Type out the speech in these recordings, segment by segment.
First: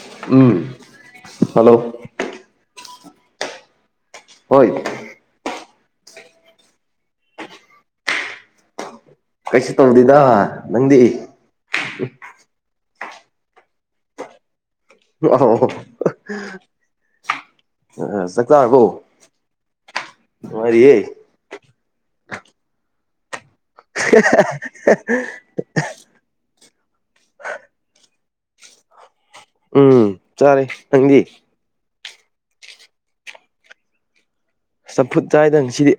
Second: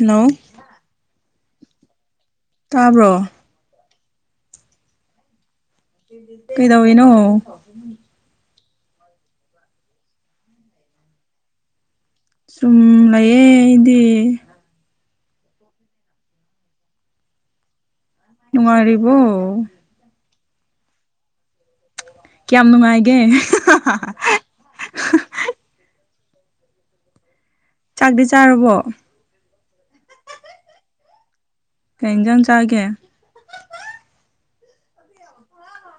hello ꯎꯝ hello ꯇꯥꯕ꯭ꯔꯣ ꯍꯣꯏ ꯀꯩꯗꯧ ꯏꯅꯣ ꯀꯩꯁꯨ ꯇꯧꯗꯦꯗ ꯅꯪꯗꯤ ꯎ ꯁꯨꯝ ꯂꯩꯌꯦ ꯀꯗꯤ ꯑ ꯑ ꯆꯇꯥꯔꯔꯕꯣ ꯅꯨꯡꯉꯥꯏꯔꯤꯕꯣ ꯑꯔꯤꯑꯦ ꯀꯌꯥꯝ ꯅꯨꯡꯉꯥꯏꯒꯦ [unintelligible] ꯆꯥꯛꯇꯤ ꯆꯥꯔꯕꯣ ꯎꯝ ꯆꯥꯔꯦ ꯅꯪꯗꯤ ꯀꯖꯪ ꯆꯒꯦ ꯆꯝꯐꯨꯠ ꯆꯥꯏꯗꯪ ꯁꯤꯗꯤ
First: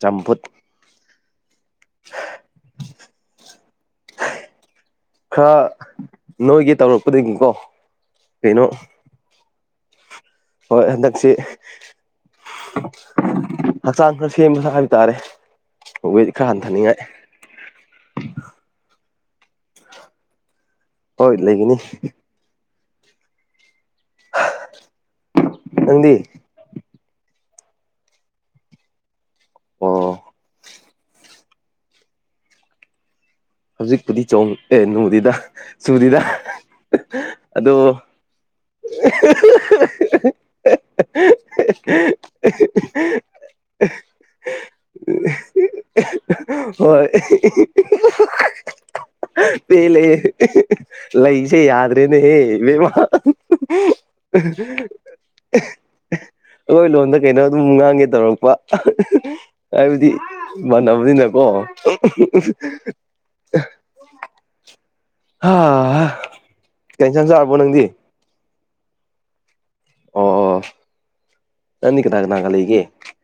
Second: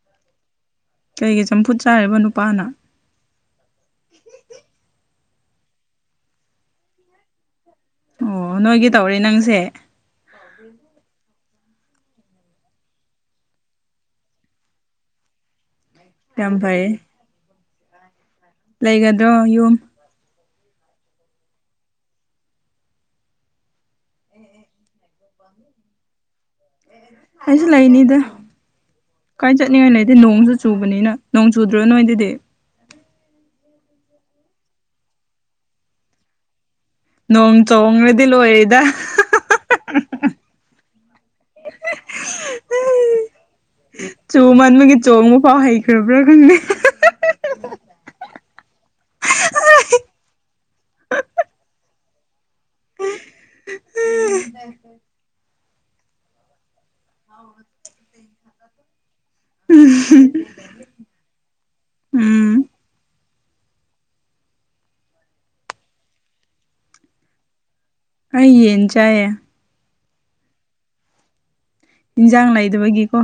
ꯆꯝꯐꯨꯠ ꯀꯩꯒꯤ ꯆꯝꯐꯨꯠ ꯆꯥꯔꯤꯕ ꯅꯨꯄꯥꯅ ꯈꯔ ꯅꯣꯏꯒꯤ ꯇꯧꯔꯛꯄꯗꯒꯤꯀꯣ ꯑꯣ ꯀꯩꯅꯣ ꯅꯣꯏꯒꯤ ꯇꯧꯔꯦ ꯅꯪꯁꯦ ꯍꯣꯏ ꯍꯟꯗꯛꯁꯤ ꯍꯛꯆꯥꯡ ꯈꯔ ꯁꯦꯝꯕꯁꯨ ꯍꯥꯏꯕ ꯇꯥꯔꯦ ꯋꯦ ꯈꯔ ꯌꯥꯝ ꯍꯟꯊꯅꯤꯡꯉꯥꯏ ꯐꯩꯌꯦ ꯂꯩꯒꯗ꯭ꯔꯣ ꯌꯨꯝ ꯇꯧ ꯏꯠ ꯂꯩꯒꯅꯤ ꯅꯪꯗꯤ ꯑꯩꯁꯨ ꯂꯩꯅꯤꯗ ꯀꯥꯏ ꯆꯠꯅꯤꯡꯉꯥꯏ ꯂꯩꯗꯤ ꯑꯣ ꯅꯣꯡꯁꯨ ꯆꯨꯕ ꯅꯤꯅ ꯅꯣꯡ ꯆꯨꯗ꯭ꯔꯣ ꯅꯣꯏꯗꯗꯤ ꯍꯧꯖꯤꯛꯄꯨꯗꯤ ꯆꯣꯡ ꯑꯦ ꯅꯅꯨꯡꯗꯤꯗ ꯁꯨꯔꯤꯗ ꯅꯣꯡ ꯑꯗꯣ ꯆꯣꯡꯔꯗꯤ ꯂꯣꯏꯔꯦꯗ ꯎ ꯆꯨ ꯃꯟꯕꯒꯤ ꯆꯣꯡꯕ ꯐꯥꯎ ꯍꯩꯈ꯭ꯔꯕ꯭ꯔꯥ ꯈꯪꯗꯦ ꯍꯣꯏ ꯄ ꯂꯩ ꯂꯩꯁꯦ ꯌꯥꯗ꯭ꯔꯦꯅꯦꯍꯦ ꯃ ꯎ ꯑꯩꯈꯣꯏ ꯂꯣꯟꯗ ꯀꯩꯅꯣ ꯑꯗꯨꯝ ꯉꯥꯡꯒꯦ ꯇꯧꯔꯛꯄ ꯍꯥꯏꯕꯗꯤ ꯃꯥꯟꯅꯕꯅꯤꯅꯀꯣ ꯎꯝ ꯍꯥ ꯀꯦꯟꯁꯟꯁꯨ ꯍꯥꯏꯔꯕꯣ ꯅꯪꯗꯤ ꯑꯩ ꯌꯦꯟ ꯆꯥꯏꯌꯦꯦ ꯑꯣ ꯑꯣ ꯅꯪꯅꯤ ꯀꯅꯥ ꯏꯟꯖꯥꯡ ꯀꯅꯥꯒ ꯂꯩꯒꯦ ꯂꯩꯗꯕꯒꯤꯀꯣ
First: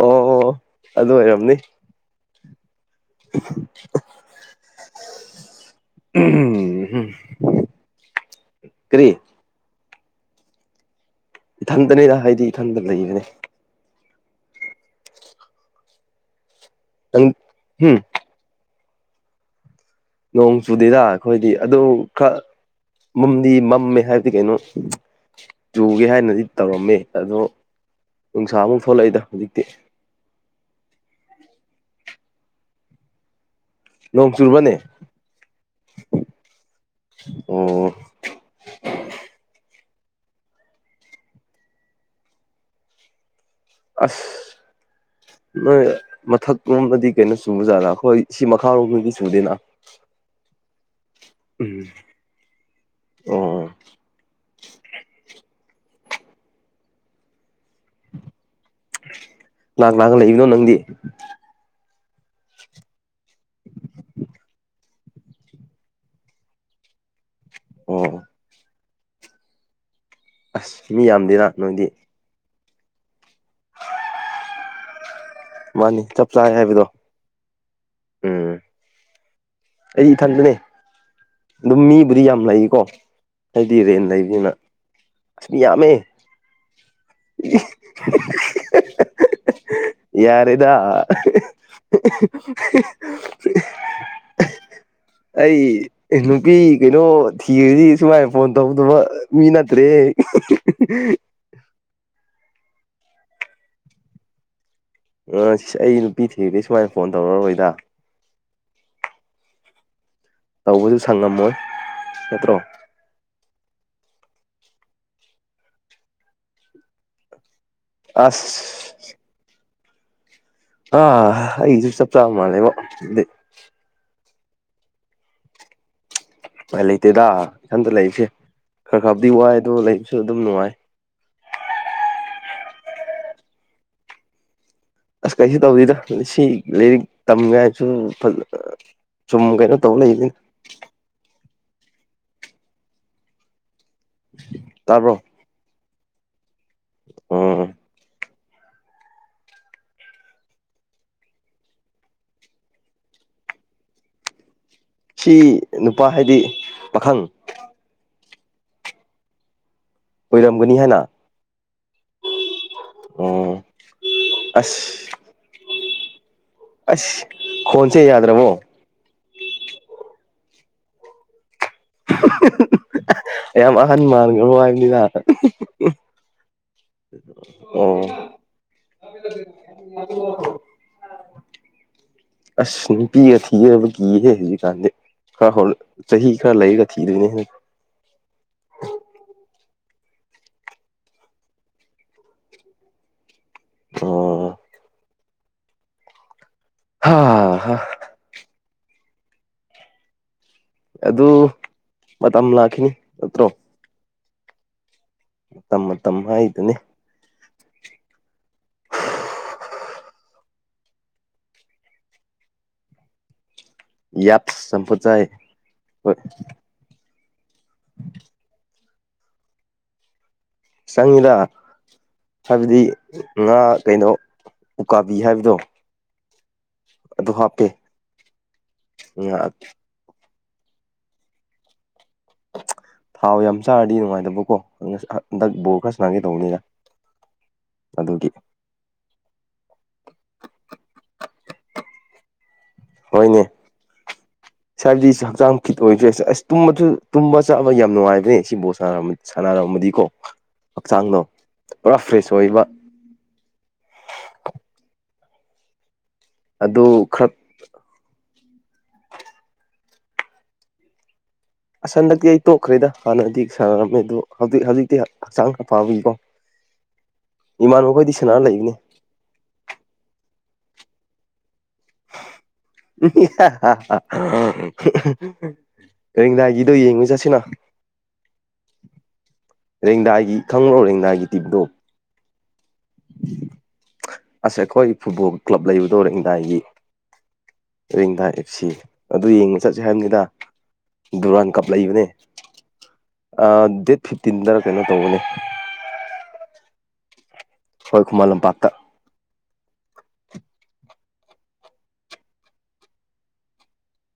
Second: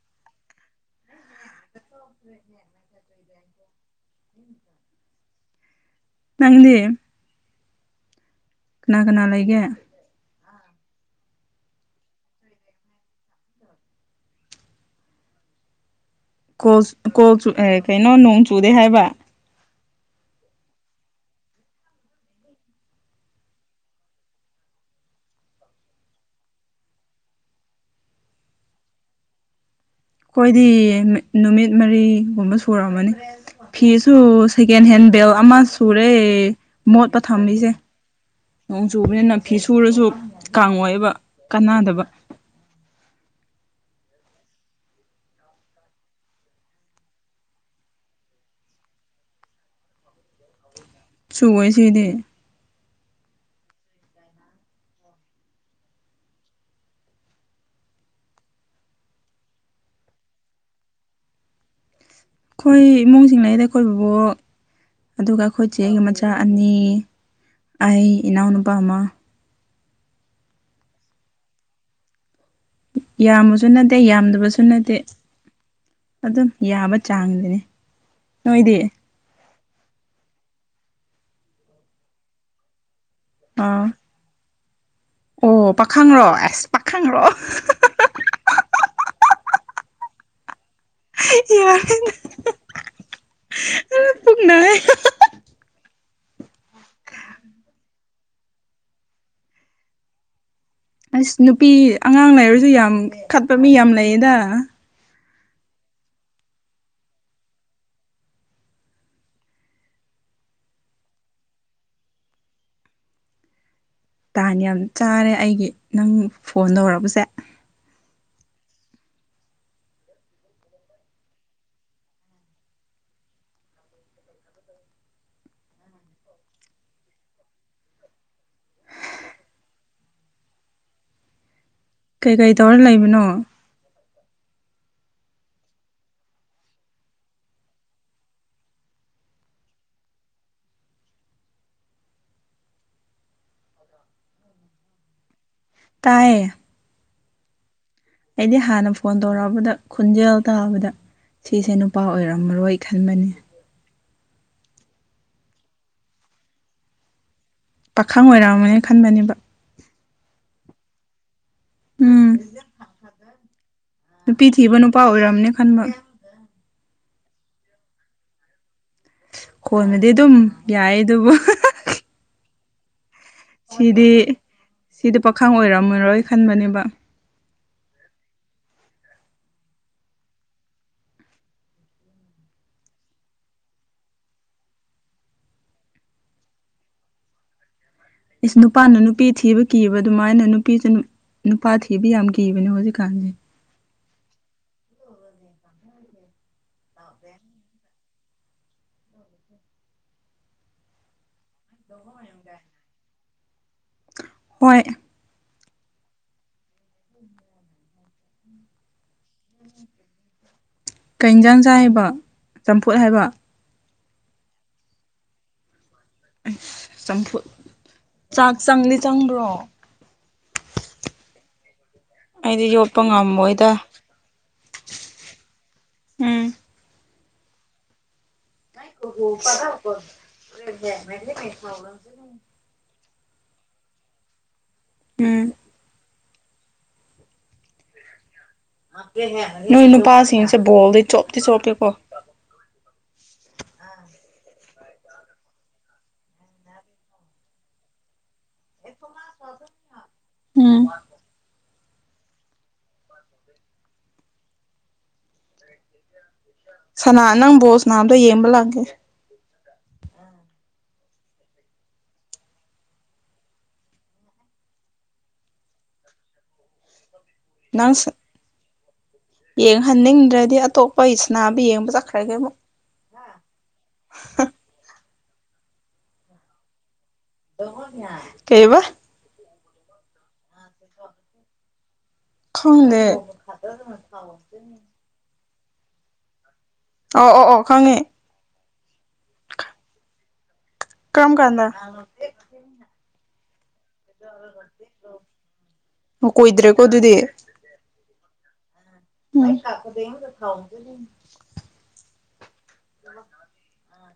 ꯑꯣ ꯑꯣ ꯑꯗꯨ ꯑꯣꯏꯔꯝꯅꯤ [unintelligible] ꯅꯪꯗꯤ ꯀꯅꯥ ꯀꯔꯤ ꯀꯅꯥ ꯂꯩꯒꯦ ꯏꯊꯟꯇꯅꯤꯅ ꯍꯥꯏꯗꯤ ꯏꯊꯟꯗ ꯂꯩꯕꯅꯤ ꯀꯜ ꯅꯪ ꯀꯣꯜ ꯆ ꯍꯨꯝ ꯀꯩꯅꯣ ꯅꯣꯡ ꯆꯨꯗꯦ ꯍꯥꯏꯕ ꯅꯣꯡ ꯆꯨꯗꯦꯗ ꯑꯩꯈꯣꯏꯗꯤ ꯑꯗꯨ ꯈ ꯃꯝꯗꯤ ꯃꯝꯃꯦ ꯍꯥꯏꯕꯗꯤ ꯀꯩꯅꯣ ꯆꯨꯒꯦ ꯍꯥꯏꯅꯗꯤ ꯇꯧꯔꯝꯃꯤ ꯑꯗꯣ ꯅꯨꯡꯁꯥꯃꯨꯛ ꯊꯣꯛꯂꯛꯏꯗ ꯍꯧꯖꯤꯛꯇꯤ ꯑꯩꯈꯣꯏꯗꯤ ꯅꯨꯃꯤꯠ ꯃꯔꯤꯒꯨꯝꯕ ꯁꯨꯔꯛꯑꯃꯅꯤ ꯐꯤꯁꯨ ꯅꯣꯡ ꯆꯨꯕ꯭ꯔꯅꯦ ꯁꯦꯀꯦꯟ ꯍꯦꯟ ꯕꯦꯜ ꯑꯃ ꯁꯨꯔꯦ ꯃꯣꯠꯄ ꯊꯝꯃꯤꯁꯦ ꯑꯣ ꯅꯣꯡ ꯆꯨꯕꯅꯤꯅ ꯐꯤ ꯁꯨꯔꯁꯨ ꯀꯥꯡꯉꯣꯏꯦꯕ ꯀꯥꯟꯅꯗꯕ ꯑꯁ ꯅꯣꯏ ꯃꯊꯛꯂꯣꯝꯗꯗꯤ ꯀꯩꯅꯣ ꯆꯨꯕ ꯖꯥꯠꯗ ꯑꯩꯈꯣꯏ ꯁꯤ ꯃꯈꯥꯔꯣꯝꯗꯤ ꯆꯨꯗꯦꯅ ꯁꯨꯑꯣꯣꯏ ꯎꯝ ꯁꯤꯗꯤ ꯑꯣ ꯂꯥꯛ ꯂꯥꯛꯒ ꯂꯩꯕꯅꯣ ꯅꯪꯗꯤ ꯑꯩꯈꯣꯏ ꯏꯃꯨꯡꯁꯤꯡꯅꯗ ꯑꯩꯈꯣꯏꯕꯕꯨ ꯑꯗꯨꯒ ꯑꯩꯈꯣꯏ ꯆꯦ ꯑꯩꯒꯤ ꯃꯆꯥ ꯑꯅꯤ ꯑꯩ ꯑꯣ ꯏꯅꯥꯎꯅꯨꯄꯥ ꯑꯃ ꯑꯁ ꯃꯤ ꯌꯥꯝꯗꯅ ꯅꯣꯏꯗꯤ ꯌꯥꯝꯕꯁꯨ ꯅꯠꯇꯦ ꯌꯥꯝꯗꯕꯁꯨ ꯅꯠꯇꯦ ꯃꯥꯅꯤ ꯆꯞ ꯑꯗꯨꯝ ꯆꯥꯏ ꯍꯥꯏꯕꯗꯣ ꯌꯥꯕ ꯆꯥꯡꯗꯅꯤ ꯅꯣꯏ ꯏꯗꯦ ꯑꯩ ꯏꯊꯟꯗꯅꯦ ꯑꯗꯨꯝ ꯃꯤꯕꯨꯗꯤ ꯌꯥꯝ ꯂꯩꯀꯣ ꯍꯥꯏꯗꯤ ꯑꯥ ꯔꯦꯟ ꯂꯩꯕꯤꯅ ꯑꯣ ꯄꯥꯈꯪ꯭ꯔꯣ ꯑꯁ ꯄꯥꯈꯪꯔꯣ ꯌꯥꯔꯗ [unintelligible] ꯌꯥꯔꯦ ꯊꯅ ꯑꯩ ꯑꯦ ꯅꯨꯄꯤ ꯀꯩꯅꯣ ꯊꯤꯔꯗꯤ ꯁꯨꯃꯥꯏꯅ ꯐꯣꯟ ꯇꯧꯗꯕ ꯃꯤ ꯅꯠꯇ꯭ꯔꯦ ꯏꯁ ꯅꯨꯄꯤ ꯑꯉꯥꯡ ꯂꯩꯔꯁꯨ ꯌꯥꯝ ꯈꯠꯄ ꯃꯤ ꯌꯥꯝ ꯂꯩꯌꯦꯗ ꯑ ꯑꯩ ꯅꯨꯄꯤ ꯊꯤꯗꯩ ꯁꯨꯃꯥꯏꯅ ꯐꯣꯟ ꯇꯧꯔꯛꯑꯔꯣꯏꯗ ꯇꯧꯕꯗꯨ ꯁꯪꯉꯝꯃꯣꯏ ꯅꯠꯇ꯭ꯔꯣ ꯇꯥꯟꯅꯤ ꯌꯥꯝ ꯆꯥꯔꯦ ꯑꯩꯒꯤ ꯅꯪ ꯐꯣꯟ ꯇꯧꯔꯕꯁꯦ ꯑꯁ ꯑ ꯑꯩꯁꯨ ꯁ ꯄꯔꯝ ꯃꯥꯦꯕꯦ ꯎꯅꯨꯡꯥꯏ ꯂꯩꯇꯦꯗ ꯏꯁꯊꯟꯇ ꯂꯩꯔꯤꯁꯦ ꯈꯔ ꯈꯔꯕꯗꯤ ꯋꯥꯏ ꯑꯗꯣ ꯂꯩꯕꯁꯨ ꯑꯗꯨꯝ ꯅꯨꯡꯉꯥꯏ ꯀꯩꯀꯩ ꯇꯧꯔ ꯂꯩꯕꯅꯣ ꯑꯁ ꯀꯩꯁꯨ ꯇꯧꯔꯤꯗ ꯁꯤ ꯂꯥꯏꯔꯤꯛ ꯇꯝꯉꯥꯏꯁꯨ ꯐꯖ ꯁꯨꯝ ꯀꯩꯅꯣ ꯇꯧ ꯂꯩꯁꯤꯅꯦ ꯇꯥꯕ꯭ꯔꯣ ꯇꯥꯏꯌꯦ ꯑꯣ ꯑꯩꯗꯤ ꯍꯥꯟꯅ ꯐꯣꯟ ꯇꯧꯔꯛꯑꯕꯗ ꯈꯣꯟꯖꯦꯜ ꯇꯥꯕꯗ ꯁꯤꯁꯦ ꯅꯨꯄꯥ ꯑꯣꯏꯔꯝꯃꯔꯣꯏ ꯈꯟꯕꯅꯤ ꯁꯤ ꯅꯨꯄꯥ ꯍꯥꯏꯗꯤ ꯄꯥꯈꯪ ꯄꯥꯈꯪ ꯑꯣꯏꯔꯝꯑꯝꯕꯅꯦ ꯈꯟꯕꯅꯦꯕ ꯑꯣꯏꯔꯝꯒꯅꯤ ꯍꯥꯏꯅ ꯎꯝ ꯑꯣ ꯅꯨꯄꯤ ꯊꯤꯕ ꯅꯨꯄꯥ ꯑꯁ ꯑꯣꯏꯔꯝꯅꯦ ꯈꯟꯕ ꯑꯁ ꯈꯣꯟꯁꯦ ꯌꯥꯗ꯭ꯔꯕꯣ ꯈꯣꯟꯕꯗꯤ ꯑꯗꯨꯝ ꯌꯥꯏ ꯑꯗꯨꯕꯨ [unintelligible] ꯌꯥꯝ ꯑꯍꯟ ꯁꯤꯗꯤ ꯃꯥꯒ ꯍꯥꯏꯕꯅꯤꯗ ꯁꯤꯗꯤ ꯄꯥꯈꯪ ꯑꯣꯏꯔꯝꯃꯔꯣꯏ ꯈꯟꯕꯅꯦꯕ ꯑꯣ ꯑꯁ ꯅꯨꯄꯤꯒ ꯊꯤꯕ ꯀꯤꯍꯦ ꯍꯧꯖꯤꯛꯀꯥꯟꯗꯤ ꯈꯔ ꯍ ꯆꯍꯤ ꯈꯔ ꯂꯩꯔꯒ ꯊꯤꯗꯣꯏꯅꯦ ꯏꯁ ꯅꯨꯄꯥꯅ ꯅꯨꯄꯤ ꯊꯤꯕ ꯀꯤꯕ ꯑꯗꯨꯃꯥꯏꯅ ꯅꯨꯄꯤꯁꯨ ꯅꯨꯄꯥ ꯊꯤꯕ ꯌꯥꯝ ꯀꯤꯕꯅꯦ ꯍꯧꯖꯤꯛꯀꯥꯟꯁꯦ ꯑ ꯎꯝ ꯍ ꯑꯗꯨ ꯃꯇꯝ ꯂꯥꯛꯈꯤꯅꯤ ꯅꯠꯇ꯭ꯔꯣ ꯍꯣꯏ ꯇ ꯃꯇꯝ ꯍꯥꯏꯗꯨꯅꯤ ꯀꯩꯟꯖꯥꯡꯖꯥꯏ ꯍꯥꯏꯕ ꯆꯝꯐꯨꯠ ꯍꯥꯏꯕ ꯌꯥꯠ ꯁꯄ ꯆꯏ ꯍꯣꯏ ꯆꯝꯐꯨ ꯆꯥꯛ ꯆꯪꯂꯤ ꯆꯪꯕ꯭ꯔꯣ ꯆꯪꯉꯤꯗ ꯑꯩꯗꯤ ꯍꯥꯏꯕꯗꯤ ꯌꯣꯠꯄ ꯉꯥ ꯉꯝꯃꯣꯏꯗ ꯀꯩꯅꯣ ꯎꯀꯥꯕꯤ ꯍꯥꯏꯕꯗꯣ ꯎꯝ ꯑꯗꯨ ꯍꯥꯞꯄꯦ [unintelligible] ꯊꯥꯎ ꯌꯥꯝ ꯆꯥꯔꯗꯤ ꯅꯨꯡꯉꯥꯏꯇꯕꯀꯣ ꯎꯝ ꯍꯟꯗꯛ ꯕꯣꯔ ꯈꯔ ꯅꯒꯤ ꯇꯧꯕꯅꯤꯅ ꯑꯗꯨꯒꯤ ꯅꯣꯏ ꯅꯨꯄꯥꯁꯤꯡꯁꯦ ꯕꯣꯜꯗꯩ ꯆꯣꯞꯇꯤ ꯆꯣꯞꯀꯦꯀꯣ ꯍꯣꯏꯅꯦ ꯁ ꯍꯥꯏꯕꯗꯤꯁꯨ ꯍꯛꯆꯥꯡ ꯈꯤꯠ ꯑꯣꯏꯗ꯭ꯔꯦ ꯑꯁ ꯇꯨꯝꯕ ꯆꯠꯕ ꯌꯥꯝ ꯅꯨꯡꯉꯥꯏꯗ꯭ꯔꯦ ꯁꯤ ꯕꯣꯠꯔ ꯁꯥꯟꯅꯔꯝꯃꯗꯤꯀꯣ ꯎꯝ ꯍꯛꯆꯥꯡꯗꯣ ꯄꯨꯔꯥ ꯐ꯭ꯔꯦꯁ ꯑꯣꯏꯕ ꯑꯗꯨ ꯁꯅꯥ ꯈꯔ ꯅꯪ ꯕꯣꯁ ꯅꯥꯝꯗꯣ ꯌꯦꯡꯕ ꯂꯥꯛꯒꯦ ꯎꯝ ꯑꯁꯟꯗꯛꯇꯤ ꯑꯩ ꯇꯣꯛꯈ꯭ꯔꯦꯗ ꯍꯥꯟꯅꯗꯤ ꯁꯥꯟꯅꯔꯝꯃꯦ ꯑꯗꯨꯣ ꯍꯧꯖꯤꯛ ꯍꯧꯖꯤꯛꯇꯤ ꯍꯛꯆꯥꯡꯅ ꯄꯝꯕꯤꯀꯣ ꯏꯃꯥꯟ ꯅꯪ ꯃꯈꯣꯏꯗꯤ ꯁꯅꯥꯅ ꯂꯩꯕꯅꯦ ꯌꯦꯡꯍꯟꯅꯤꯡꯗ꯭ꯔꯗꯤ ꯑꯇꯣꯞꯄ ꯏꯆꯅꯥꯕꯨ ꯌꯦꯡꯕ ꯆꯠꯈ꯭ꯔꯒꯦ ꯑꯃꯨꯛ ꯀꯔꯤꯝꯗꯥꯏꯒꯤꯗꯣ ꯌꯦꯡꯉꯨ ꯆꯠꯁꯤꯅꯣ ꯀꯩꯕ ꯔꯦꯡꯗꯥꯏꯒꯤ ꯈꯪꯪꯂꯣ ꯔꯦꯡꯗꯥꯏꯒꯤ ꯇꯤꯞꯗꯣꯞ ꯈꯪꯗꯦ ꯑꯁ ꯑꯩꯈꯣꯏ ꯐꯨꯠꯕꯣꯜ ꯀ꯭ꯂꯕ ꯂꯩꯕꯗꯧꯔꯦ ꯏꯟꯗꯥꯏꯒꯤ ꯑꯣ ꯑꯣ ꯑꯣ ꯈꯪꯉꯦ ꯗꯗꯥ ꯑꯦꯞꯁꯤ ꯑꯗꯨ ꯌꯦꯡꯉ ꯆꯠꯁ ꯍꯥꯏꯕꯅꯤꯗ ꯀꯔꯝ ꯗꯨꯔꯥꯟ ꯀꯞ ꯀꯥꯟꯗ ꯂꯩꯕꯅꯦ ꯗꯠ ꯀꯣꯏꯗ꯭ꯔꯦꯀꯣ ꯑꯗꯨꯗꯤ ꯑꯩꯈꯣꯏ ꯈꯨꯃꯟ ꯂꯝꯄꯥꯛꯠꯇ ꯑꯩ ꯊꯀꯗ ꯈꯥꯎꯒ ꯑꯥ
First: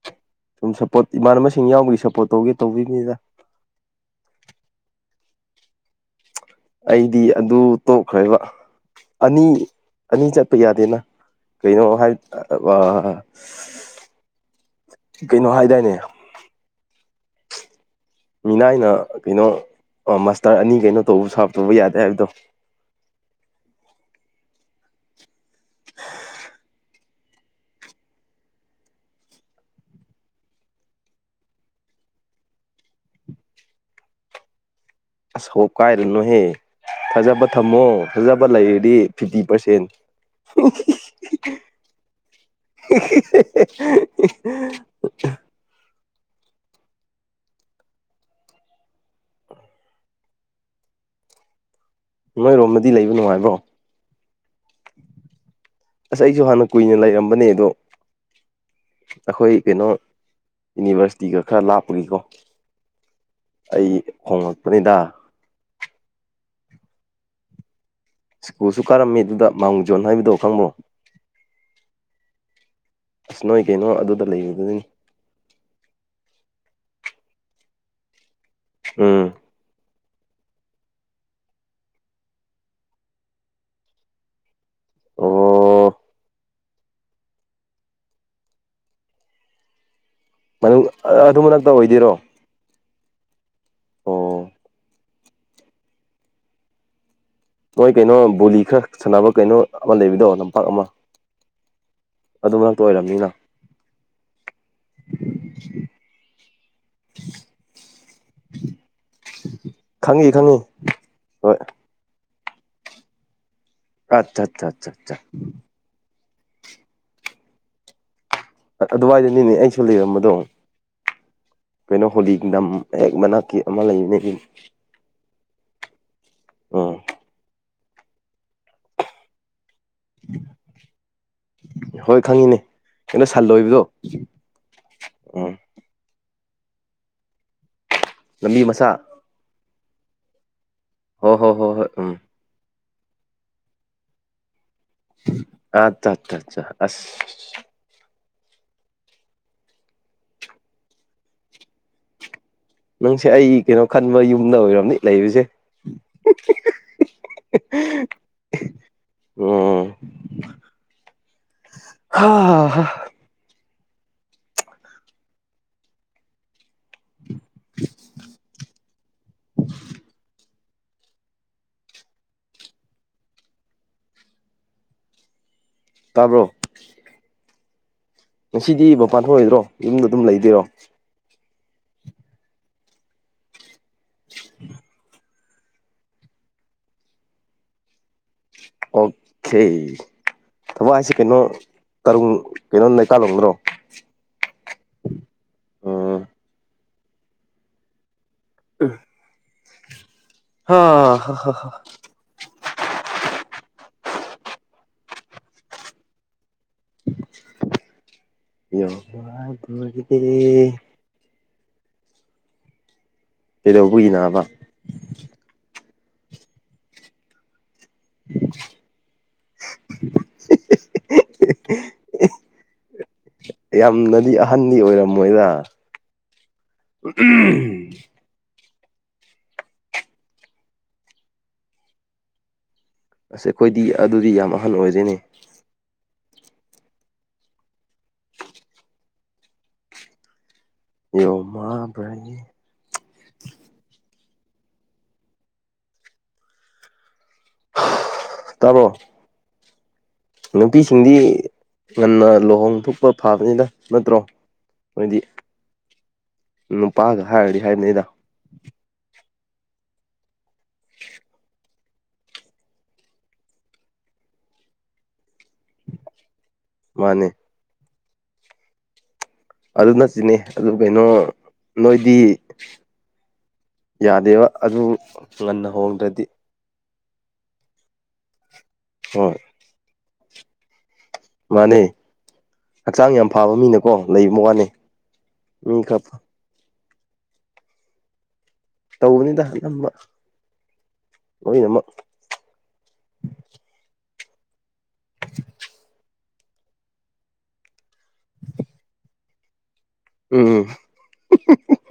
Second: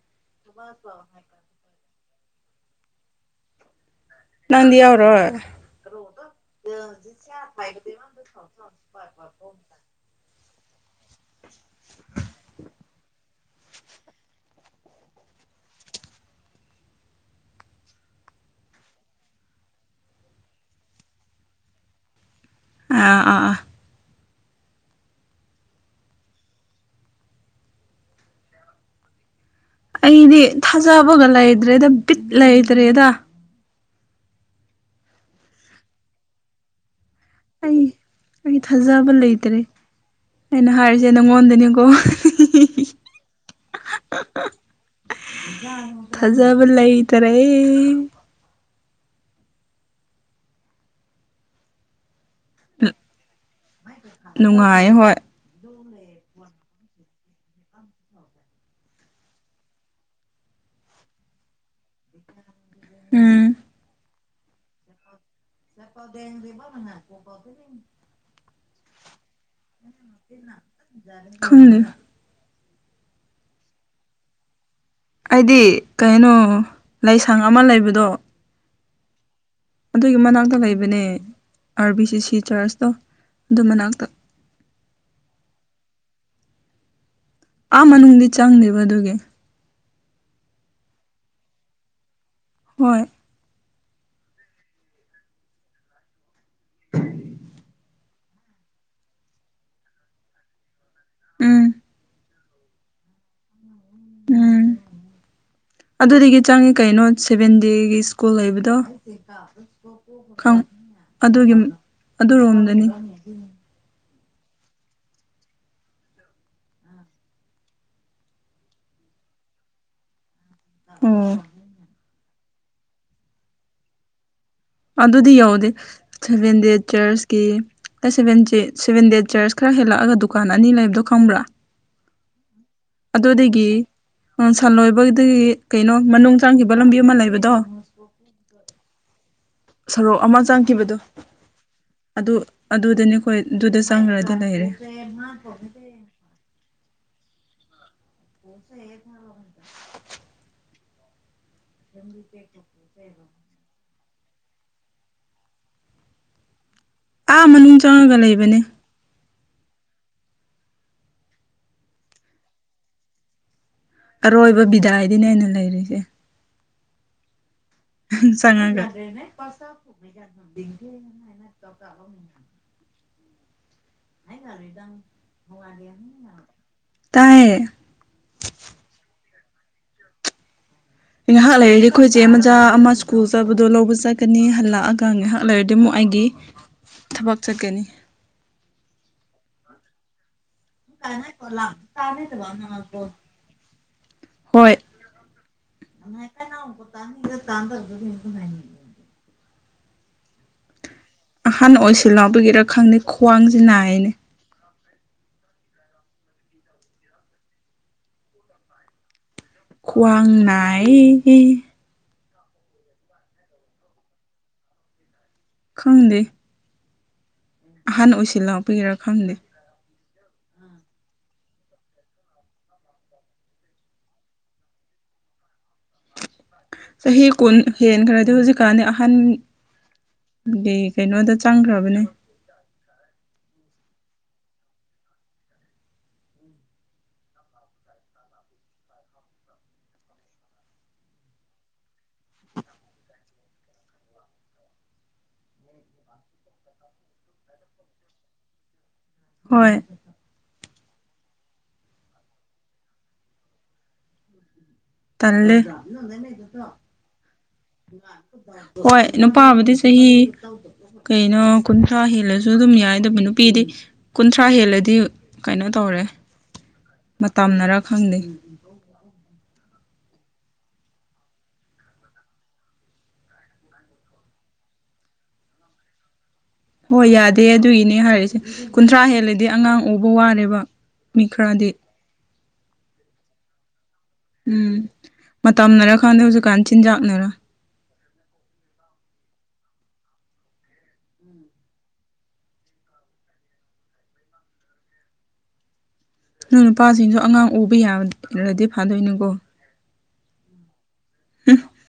ꯁꯨꯝ ꯁꯞꯄꯣꯔꯠ ꯏꯃꯥꯟꯅꯕꯁꯤꯡ ꯌꯥꯎꯕꯒꯤ ꯁꯞꯄꯣꯔꯠ ꯇꯧꯒꯦ ꯇꯧꯕꯤꯅꯤꯗ ꯅꯪꯗꯤ ꯌꯥꯎꯔꯣꯏ ꯑꯩꯗꯤ ꯑꯗꯨ ꯇꯣꯛꯈ꯭ꯔꯦꯕ ꯑꯅꯤ ꯑꯅꯤ ꯆꯠꯄ ꯌꯥꯗꯦꯅ ꯀꯩꯅꯣ ꯍꯥꯏ ꯀꯩꯅꯣ ꯍꯥꯏꯗꯥꯏꯅꯦ ꯃꯤꯅꯥꯏꯅ ꯀꯩꯅꯣ ꯃꯁꯇꯔ ꯑꯅꯤ ꯀꯩꯅꯣ ꯇꯧꯕ ꯁꯥꯞꯇꯧꯕ ꯌꯥꯗꯦ ꯍꯥꯏꯕꯗꯣ ꯑꯥ ꯑꯥ ꯑꯥ [inaudible] ꯑꯩꯗꯤ ꯊꯥꯖꯕꯒ ꯂꯩꯇ꯭ꯔꯦꯗ ꯕꯤꯠ ꯂꯩꯇ꯭ꯔꯦꯗ ꯑꯁ ꯍ ꯀꯥꯏꯔꯅꯣꯍꯦ ꯐꯖ ꯑꯩ ꯊꯝꯃꯣ ꯐꯖꯕ ꯑꯩ ꯂꯩꯔꯗꯤ ꯊꯥꯖꯕ ꯐꯤꯐꯇꯤ ꯂꯩꯇ꯭ꯔꯦ ꯄꯥꯔꯁꯦꯟ ꯑꯩꯅ ꯍꯥꯏꯔꯤꯁꯦ ꯅꯪꯉꯣꯟꯗꯅꯤꯀꯣ [unintelligible] ꯊꯖꯥꯕ ꯂꯩꯥ ꯇꯔꯦ [unintelligible] ꯅꯣꯏꯔꯣꯝꯗꯗꯤ ꯂꯩꯕ ꯅꯨꯡꯉꯥꯏꯕ꯭ꯔꯣ ꯅꯨꯡꯉꯥꯏ ꯍꯣꯏ ꯑꯁ ꯑꯩꯁꯨ ꯍꯥꯟꯅ ꯀꯨꯏꯅ ꯂꯩꯔꯝꯕꯅꯦ ꯑꯗꯣ ꯑꯩꯈꯣꯏ ꯀꯩꯅꯣ ꯌꯨꯅꯤꯚꯔꯁꯤꯇꯤꯒ ꯈꯔ ꯂꯥꯞꯄꯒꯤꯀꯣ ꯎꯝ ꯑꯩ ꯍꯣꯡꯂꯛꯄꯅꯤꯗ ꯆ ꯀꯗꯗꯕ ꯅꯅꯥ ꯀꯣ ꯀꯧꯗ ꯁ꯭ꯀꯨꯜꯁꯨ ꯀꯥꯔꯝꯃꯤ ꯑꯗꯨꯗ ꯃꯥꯎꯡ ꯖꯣꯟ ꯍꯥꯏꯕꯗꯣ ꯈꯪꯕ꯭ꯔꯣ ꯈꯪꯗꯦ ꯑꯁ ꯅꯣꯏ ꯀꯩꯅꯣ ꯑꯗꯨꯗ ꯂꯩꯕꯗꯨꯅꯤ ꯑꯩꯗꯤ ꯀꯩꯅꯣ ꯂꯁꯪ ꯑꯃ ꯂꯩꯕꯗꯣ ꯎꯝ ꯑꯗꯨꯒꯤ ꯃꯅꯥꯛꯇ ꯂꯩꯕꯅꯦ ꯑꯥꯔ ꯕꯤ ꯁꯤ ꯁꯤ ꯆꯔꯁꯇꯣ ꯑꯗꯨ ꯃꯅꯥꯛꯇ ꯑꯣ ꯑꯥ ꯃꯅꯨꯡꯗꯤ ꯆꯪꯗꯦꯕ ꯑꯗꯨꯒꯤ ꯃꯅꯨꯡ ꯑꯗꯨ ꯃ ꯅꯛꯇ ꯑꯣꯏꯗꯣꯏꯔꯣ ꯍꯣꯏ ꯑꯣ ꯃꯣꯏ ꯀꯩꯅꯣ ꯕꯣꯂꯤ ꯈꯔ ꯁꯥꯟꯅꯕ ꯀꯩꯅꯣ ꯑꯃ ꯂꯩꯕꯗꯣ ꯂꯝꯄꯥꯛ ꯑꯃ ꯎꯝ ꯑꯗꯨ ꯃꯔꯛꯇ ꯑꯣꯏꯔꯕꯅꯤꯅ ꯎꯝ ꯑꯗꯨꯗꯒꯤ ꯆꯪꯉꯤ ꯀꯩꯅꯣ ꯁꯚꯦꯟ ꯗꯦꯒꯤ ꯁ꯭ꯀꯨꯜ ꯂꯩꯕꯗꯣ ꯈꯪꯉꯤ ꯈꯪꯉꯤ ꯑꯗꯨꯒꯤ ꯍꯣꯏ ꯑꯗꯨꯔꯣꯝꯗꯅꯤ ꯑꯠꯆꯥ ꯑꯆꯥ ꯑꯆꯥꯆꯥ ꯑꯗꯨꯋꯥꯏꯗꯅꯤꯅꯦ ꯑꯩꯁꯨ ꯂꯩꯔꯝꯕꯗꯣ ꯎꯝ ꯀꯩꯅꯣ ꯍꯣꯂꯤꯒꯤꯝ ꯑꯦ ꯃꯅꯥ ꯀ ꯑꯃ ꯂꯩꯅꯦ ꯑꯗꯨꯗꯤ ꯌꯧꯗꯦ ꯁꯦꯚꯦꯟ ꯗꯦꯠ ꯎꯝ ꯆꯔꯁꯀꯤ ꯑꯩ ꯁꯕꯦꯟꯦ ꯁꯦꯚꯦꯟ ꯗꯦꯠ ꯆꯔꯁ ꯈꯔ ꯍꯦꯜꯂꯛꯑꯒ ꯗꯨꯀꯥꯟ ꯑꯅꯤ ꯂꯩꯕꯗꯣ ꯈꯪꯕ꯭ꯔꯥ ꯍꯣꯏ ꯈꯪꯉꯤꯅꯦ ꯀꯩꯅꯣ ꯁꯟ ꯑꯗꯨꯗꯒꯤ ꯂꯣꯏꯕꯗꯣ ꯁꯟ ꯂꯣꯏꯕꯗꯒꯤ ꯎꯝ ꯀꯩꯅꯣ ꯃꯅꯨꯡ ꯆꯪꯈꯤꯕ ꯂꯝꯕꯤ ꯑꯃ ꯂꯩꯕꯗꯣ ꯂꯝꯕꯤ ꯃꯆꯥ ꯁꯣꯔꯣꯛ ꯑꯃ ꯆꯪꯈꯤꯕꯗꯣ ꯍꯣ ꯍꯣ ꯍꯣ ꯍꯣꯏ ꯎꯝ ꯑꯗꯨ ꯑꯗꯨꯗꯅꯦ ꯈꯣꯏ ꯑꯗꯨꯗ ꯆꯪꯈ꯭ꯔꯗꯤ ꯂꯩꯔꯦ ꯑꯠꯆꯥ ꯑꯠꯆꯥ ꯑꯠꯆꯥ ꯑꯁ ꯄꯣꯁ ꯍꯗ [inaudible] ꯌꯥꯝ ꯀꯦ [inaudible] ꯅꯪꯁꯦ ꯑꯩ ꯀꯩꯅꯣ ꯈꯟꯕ ꯌꯨꯝꯗ ꯑꯣꯏꯔꯝꯅꯤ ꯂꯩꯕꯁꯦ ꯑꯥ ꯃꯅꯨꯡ ꯆꯪꯉꯒ ꯂꯩꯕꯅꯦ ꯎꯝ ꯍ [inaudible] ꯑꯔꯣꯏꯕ ꯕꯤꯗꯥꯏꯗꯤꯅꯦ ꯑꯩꯅ ꯂꯩꯔꯤꯁꯦ ꯁꯒ [inaudible] ꯍꯥꯏ ꯈꯔ ꯍꯒꯦ [inaudible] ꯇꯥꯕ꯭ꯔꯣ ꯇꯥꯏꯌꯦ ꯉꯁꯤꯗꯤ ꯃꯄꯥꯟ ꯊꯣꯛ ꯑꯣꯏꯗ꯭ꯔꯣ ꯌꯨꯝꯗ ꯑꯗꯨꯝ ꯂꯩꯗꯣꯏꯔꯣ ꯉꯥꯏꯍꯥꯛ ꯂꯩꯔꯗꯤ ꯑꯩꯈꯣꯏꯁꯦ ꯃꯆꯥ ꯑꯃ ꯁ꯭ꯀꯨꯜ ꯆꯠꯕꯗꯣ ꯂꯧꯕ ꯆꯠꯀꯅꯤ ꯍꯜꯂꯛꯑꯒ ꯉꯥꯏꯍꯥꯛ ꯂꯩꯔꯗꯤ ꯑꯃꯨꯛ ꯑꯩꯒꯤ ꯊꯕꯛ ꯆꯠꯀꯅꯤ ꯑꯣꯀꯦ ꯊꯕꯛ ꯍꯥꯏꯁꯤ ꯀꯩꯅꯣ ꯇꯔꯨ ꯀꯩꯅꯣ ꯅꯩꯀꯥꯜꯂꯣꯗ꯭ꯔꯣ ꯃ ꯀꯩꯅ ꯇꯅꯤꯗ ꯇꯗꯗ [inaudible] ꯑ [inaudible] ꯍ [inaudible] ꯄꯦꯔꯥꯠ ꯂꯥꯛꯄꯒꯤꯔ ꯈꯪꯗꯦ ꯈ꯭ꯋꯥꯡꯁꯤ ꯅꯥꯢꯅꯦ ꯌꯒꯤꯗꯤ [inaudible] ꯍꯤ ꯍꯤ ꯀꯩꯗꯧꯕꯒꯤ ꯅꯕ ꯈꯪꯗꯦ ꯑꯍꯟ ꯑꯣꯏꯁꯤꯜ ꯂꯥꯛꯄꯤꯒꯔꯥ ꯈꯪꯗꯦ [inaudible] ꯌꯥꯝꯅꯗꯤ ꯑꯍꯟꯗꯤ ꯑꯣꯏꯔꯝꯃꯣꯏꯗ ꯆꯍꯤ ꯀꯨꯟ ꯍꯦꯟꯈꯔꯦ ꯑꯗꯨ ꯍꯧꯖꯤꯛꯀꯥꯟꯅꯤ ꯑꯍꯟꯒꯤ ꯀꯩꯅꯣꯗ ꯆꯪꯈ꯭ꯔꯕꯅꯦ ꯑꯁ ꯑꯩꯈꯣꯏꯗꯤ ꯑꯗꯨꯗꯤ ꯌꯥꯝ ꯑꯍꯟ ꯑꯣꯏꯗꯣꯏꯅꯦ ꯌꯣꯡꯃ ꯕ꯭ꯔꯩ ꯇꯥꯕꯣ ꯍꯣꯏ ꯅꯨꯄꯤꯁꯤꯡꯗꯤ ꯉꯟꯅ ꯂꯨꯍꯣꯡ ꯊꯣꯛꯄ ꯐꯥꯕꯅꯤꯗ ꯅꯠꯇ꯭ꯔꯣ ꯃꯣꯏꯗꯤ ꯇꯜꯂꯦ ꯅꯨꯄꯥꯒ ꯍꯥꯏꯔꯗꯤ ꯍꯥꯏꯕꯅꯤꯗ ꯍꯣꯏ ꯅꯨꯄꯥꯕꯨꯗꯤ ꯆꯍꯤ ꯀꯩꯅꯣ ꯀꯨꯟꯊ꯭ꯔꯥ ꯍꯦꯜꯂꯁꯨ ꯑꯗꯨꯝ ꯌꯥꯏꯗꯕ ꯅꯨꯄꯤꯗꯤ ꯀꯨꯟꯊ꯭ꯔꯥ ꯍꯦꯜꯂꯗꯤ ꯀꯩꯅꯣ ꯇꯧꯔꯦ ꯃꯥꯅꯦ ꯃꯇꯝꯅꯔ ꯈꯪꯗꯦ ꯑꯗꯨ ꯅꯁꯤꯅꯦ ꯑꯗꯨ ꯀꯩꯅꯣ ꯅꯣꯏꯗꯤ ꯌꯥꯗꯦꯕ ꯑꯗꯨ ꯉꯟꯅ ꯍꯣꯡꯗ꯭ꯔꯗꯤ ꯍꯣꯏ ꯌꯥꯗꯦ ꯑꯗꯨꯒꯤꯅꯦ ꯍꯥꯏꯔꯤꯁꯦ ꯀꯨꯟꯊ꯭ꯔꯥ ꯍꯣꯏ ꯍꯦꯜꯂꯗꯤ ꯑꯉꯥꯡ ꯎꯕ ꯋꯥꯔꯦꯕ ꯃꯤ ꯈꯔꯗꯤ ꯃꯥꯅꯦ ꯍꯛꯆꯥꯡ ꯌꯥꯝ ꯐꯥꯕ ꯃꯤꯅꯀꯣ ꯂꯩ ꯎꯝ ꯃꯇꯝꯅꯔ ꯈꯪꯗꯦ ꯍꯧꯖꯤꯛꯀꯥꯟ ꯆꯤꯟꯖꯥꯛꯅꯔ ꯇꯧꯕꯅꯤꯗ ꯑꯅꯝꯕ ꯂꯣꯏꯅꯃꯛ [unintelligible] ꯅꯣꯏ ꯅꯨꯄꯥꯁꯤꯡꯁꯨ ꯑꯉꯥꯡ ꯎꯕ ꯌꯥꯕꯔꯗꯤ ꯐꯥꯗꯣꯏꯅꯀꯣ ꯎꯝ ꯎ